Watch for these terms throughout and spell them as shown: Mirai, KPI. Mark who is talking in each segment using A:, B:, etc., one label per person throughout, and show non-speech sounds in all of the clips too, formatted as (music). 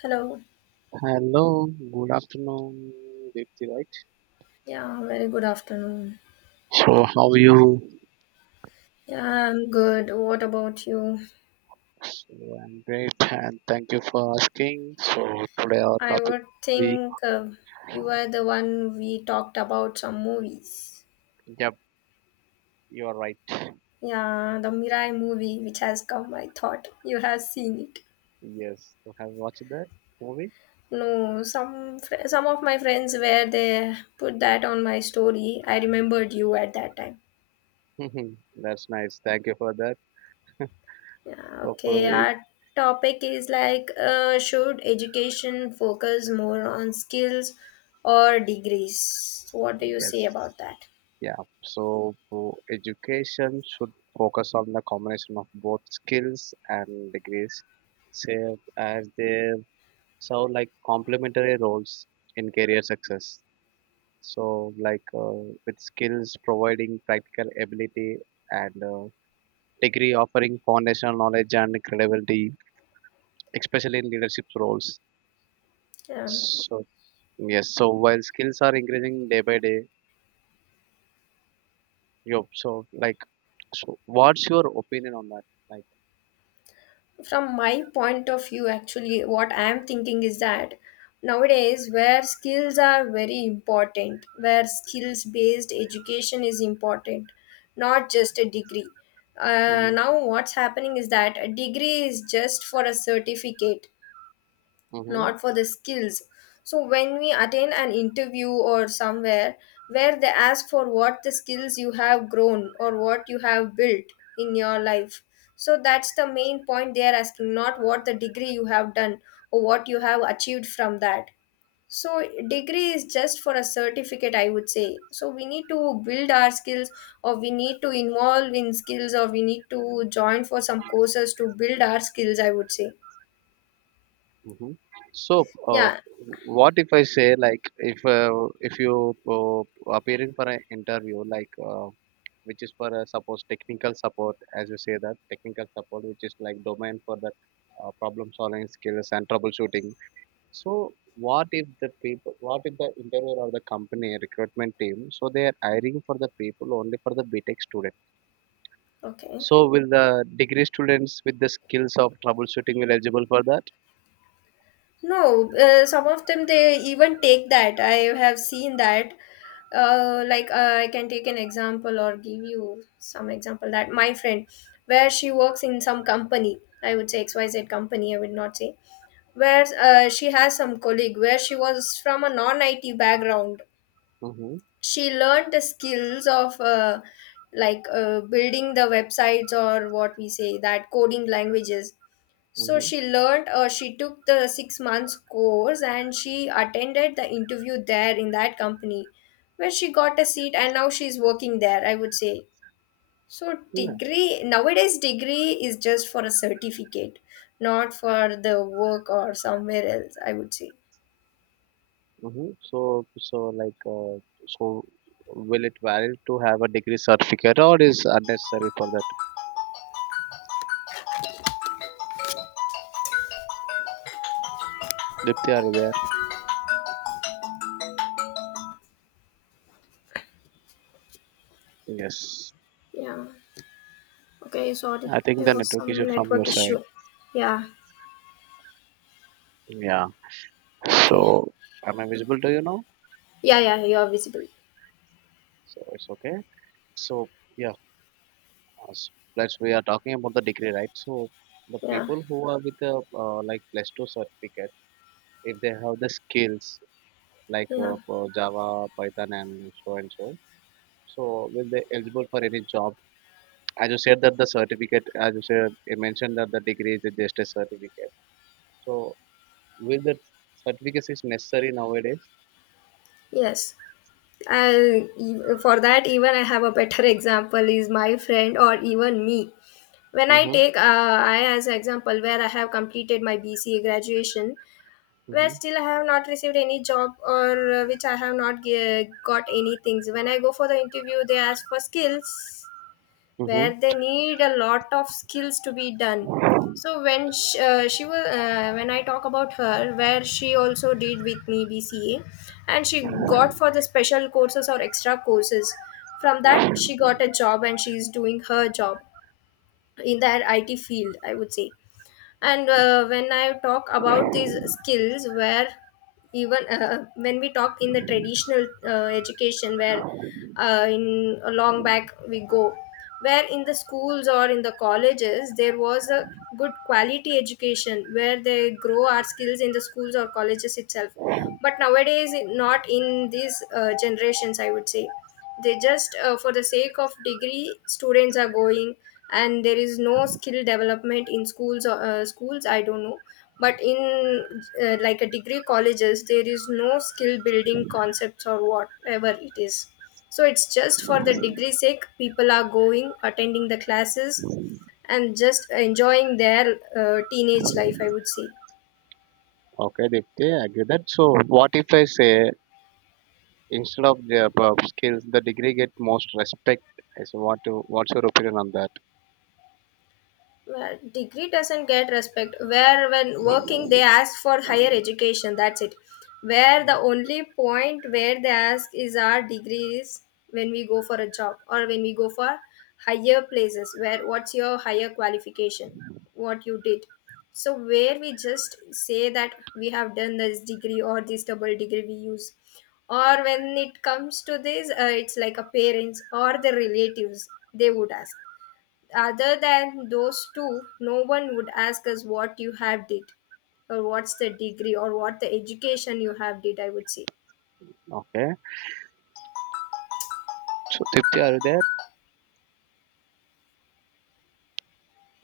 A: Hello.
B: Hello, good afternoon, Deepthi, right?
A: Yeah, very good afternoon.
B: So, how are you?
A: Yeah, I'm good. What about you?
B: So, I'm great, and thank you for asking. So, today our
A: I
B: topic
A: would
B: we
A: think You were the one we talked about some movies.
B: yep, you're right.
A: Yeah, the Mirai movie which has come, I thought you have seen it.
B: Yes, so have you watched that movie?
A: No, some of my friends where they put that on my story. I remembered you at that time.
B: Mhm. (laughs) That's nice. Thank you for that.
A: Yeah,
B: So, for
A: okay,
B: it,
A: our topic is like should education focus more on skills or degrees? So what do you
B: yes,
A: say about that?
B: yeah. So, for education should focus on the combination of both skills and degrees, say as they serve like complementary roles in career success. So, like with skills providing practical ability and degree offering foundational knowledge and credibility, especially in leadership roles.
A: Yeah.
B: So, yes, so while skills are increasing day by day, you so like, so what's your opinion on that? Like,
A: From my point of view, actually, what I'm thinking is that nowadays, where skills are very important, where skills based education is important, not just a degree.
B: hmm
A: Now, what's happening is that a degree is just for a certificate,
B: hmm
A: not for the skills. So when we attend an interview or somewhere where they ask for what the skills you have grown or what you have built in your life. So that's the main point they are asking, not what the degree you have done or what you have achieved from that. So degree is just for a certificate, I would say. So we need to build our skills or we need to involve in skills or we need to join for some courses to build our skills, I would say.
B: hmm so uh,
A: Yeah.
B: what if I say like if you appearing for an interview like which is for suppose technical support, as you say that technical support which is like domain for the problem solving skills and troubleshooting. So, what if the people, what if the interviewer or the company recruitment team, so they are hiring for the people only for the btech student,
A: Okay.
B: so will the degree students with the skills of troubleshooting will eligible for that?
A: No, some of them they even take that. I have seen that. Like, I can take an example or give you some example that my friend, where she works in some company, I would say XYZ company, I would not say, where she has some colleague where she was from a non-IT background.
B: Mm-hmm,
A: She learned the skills of like building the websites or what we say that coding languages so
B: mm-hmm.
A: she took the 6 months course and she attended the interview there in that company where she got a seat and now she's working there, I would say. So,
B: Yeah.
A: degree nowadays, degree is just for a certificate, not for the work or somewhere else, I would say.
B: Mm-hmm. So like uh, so will it valid to have a degree certificate or is unnecessary for that? Dipti, are you there? Yes,
A: Yeah. Okay, sorry.
B: I think
A: There
B: the
A: was
B: network issue
A: some
B: from your
A: network
B: side.
A: issue. Yeah.
B: Yeah,
A: Okay.
B: so am I visible to you now?
A: Yeah, yeah, you are visible.
B: So it's okay. So yeah, as- let we are talking about the degree, right? So the
A: Yeah.
B: people who are with a like plus two certificate, if they have the skills like
A: Yeah.
B: for Java, Python, and so, so will they eligible for any job? As you said that the certificate, as you said, you mentioned that the degree is just a certificate. So will that certificate is necessary nowadays?
A: Yes. And for that, even I have a better (laughs) example is my friend or even me. When I
B: Mm-hmm.
A: take I as example where I have completed my BCA graduation, where still I have not received any job or which I have not got any things. When I go for the interview, they ask for skills
B: Mm-hmm.
A: where they need a lot of skills to be done so when she was when I talk about her where she also did with me BCA and she got for the special courses or extra courses from that she got a job and she is doing her job in that IT field I would say. And when I talk about these skills where even when we talk in the traditional education where in a long back we go where in the schools or in the colleges there was a good quality education where they grow our skills in the schools or colleges itself. But nowadays not in these generations I would say they just for the sake of degree students are going and there is no skill development in schools or schools I don't know but in like a degree colleges there is no skill building concepts or whatever it is. So it's just for the degree sake people are going attending the classes and just enjoying their teenage life I would say.
B: Okay, Dipti, I agree that. So, what if I say instead of the above skills, the degree get most respect? I say, what to, what's your opinion on that?
A: Well, degree doesn't get respect. Where when working they ask for higher education. That's it. Where the only point where they ask is our degrees when we go for a job or when we go for higher places. Where what's your higher qualification? What you did. So where we just say that we have done this degree or this double degree we use or when it comes to this it's like a parents or the relatives they would ask other than those two no one would ask us what you have did or what's the degree or what the education you have did I would say.
B: Okay. So, Dipti, are you there?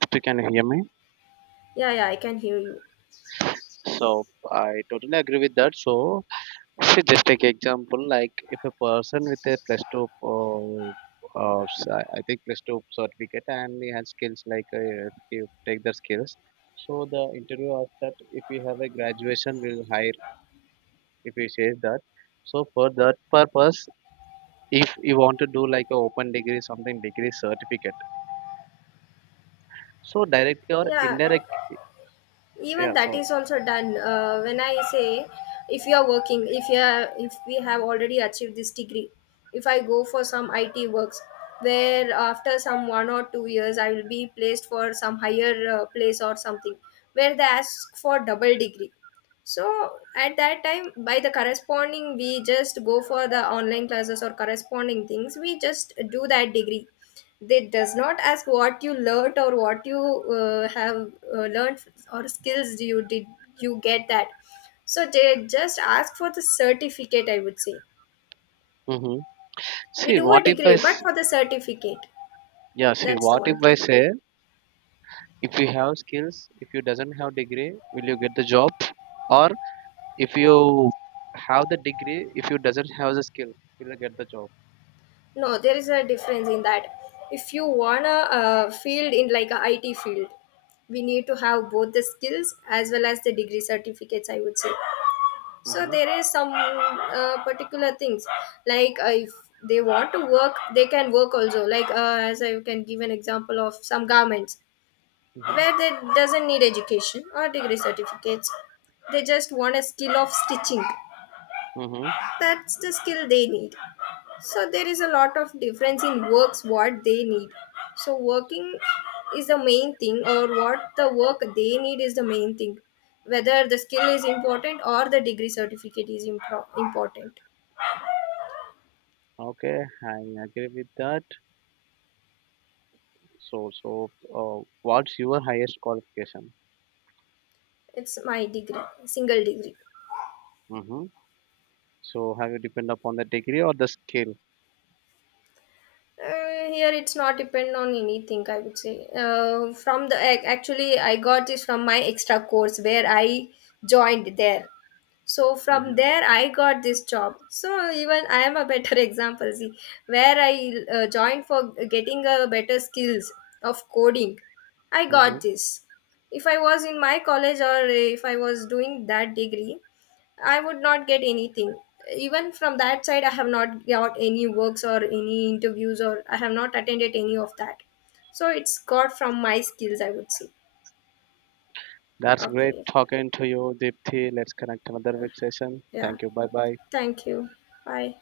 B: Dipti, can you hear me?
A: Yeah, yeah, I can hear you.
B: So, I totally agree with that. So, see, just take example like if a person with a plus two, I think plus two certificate, and he has skills like if you take the skills. So the interview asked that if you have a graduation, we'll hire if you say that, so for that purpose if you want to do like a open degree something degree certificate, so directly or
A: Yeah,
B: indirect, yeah,
A: even that is also done when I say if you are working if you are if we have already achieved this degree if I go for some IT works where after some 1 or 2 years I will be placed for some higher place or something where they ask for double degree so at that time by the corresponding we just go for the online classes or corresponding things we just do that degree they does not ask what you learnt or what you have learned or skills do you did you get that so they just ask for the certificate I would say.
B: hmm
A: We
B: see
A: do a
B: what if
A: degree
B: I
A: but
B: s-
A: for the certificate,
B: yeah, see
A: that's the
B: what if
A: one
B: I
A: thing.
B: say, if you have skills, if you doesn't have degree, will you get the job? Or if you have the degree, if you doesn't have the skill, will you get the job?
A: No there is a difference in that if you want a field in like a IT field we need to have both the skills as well as the degree certificates I would say. So
B: Mm-hmm.
A: there is some particular things like if they want to work they can work also like as I can give an example of some garments
B: Mm-hmm.
A: where they doesn't need education or degree certificates they just want a skill of stitching.
B: Mm-hmm.
A: That's the skill they need. So there is a lot of difference in works what they need so working is the main thing or what the work they need is the main thing whether the skill is important or the degree certificate is important.
B: Okay, I agree with that. So, what's your highest qualification?
A: It's my degree, single degree.
B: Mm-hmm. So have you depend upon the degree or the skill?
A: Here it's not depend on anything. I would say from the actually I got this from my extra course where I joined there. So from
B: hmm
A: there I got this job so even I am a better (laughs) example see where I joined for getting a better skills of coding I got
B: hmm
A: this if I was in my college or if I was doing that degree I would not get anything. Even from that side, I have not got any works or any interviews, or I have not attended any of that. So it's got from my skills, I would say.
B: That's great
A: Okay.
B: talking to you, Deepthi. Let's connect another week session.
A: Yeah.
B: Thank you. Bye bye.
A: Thank you. Bye.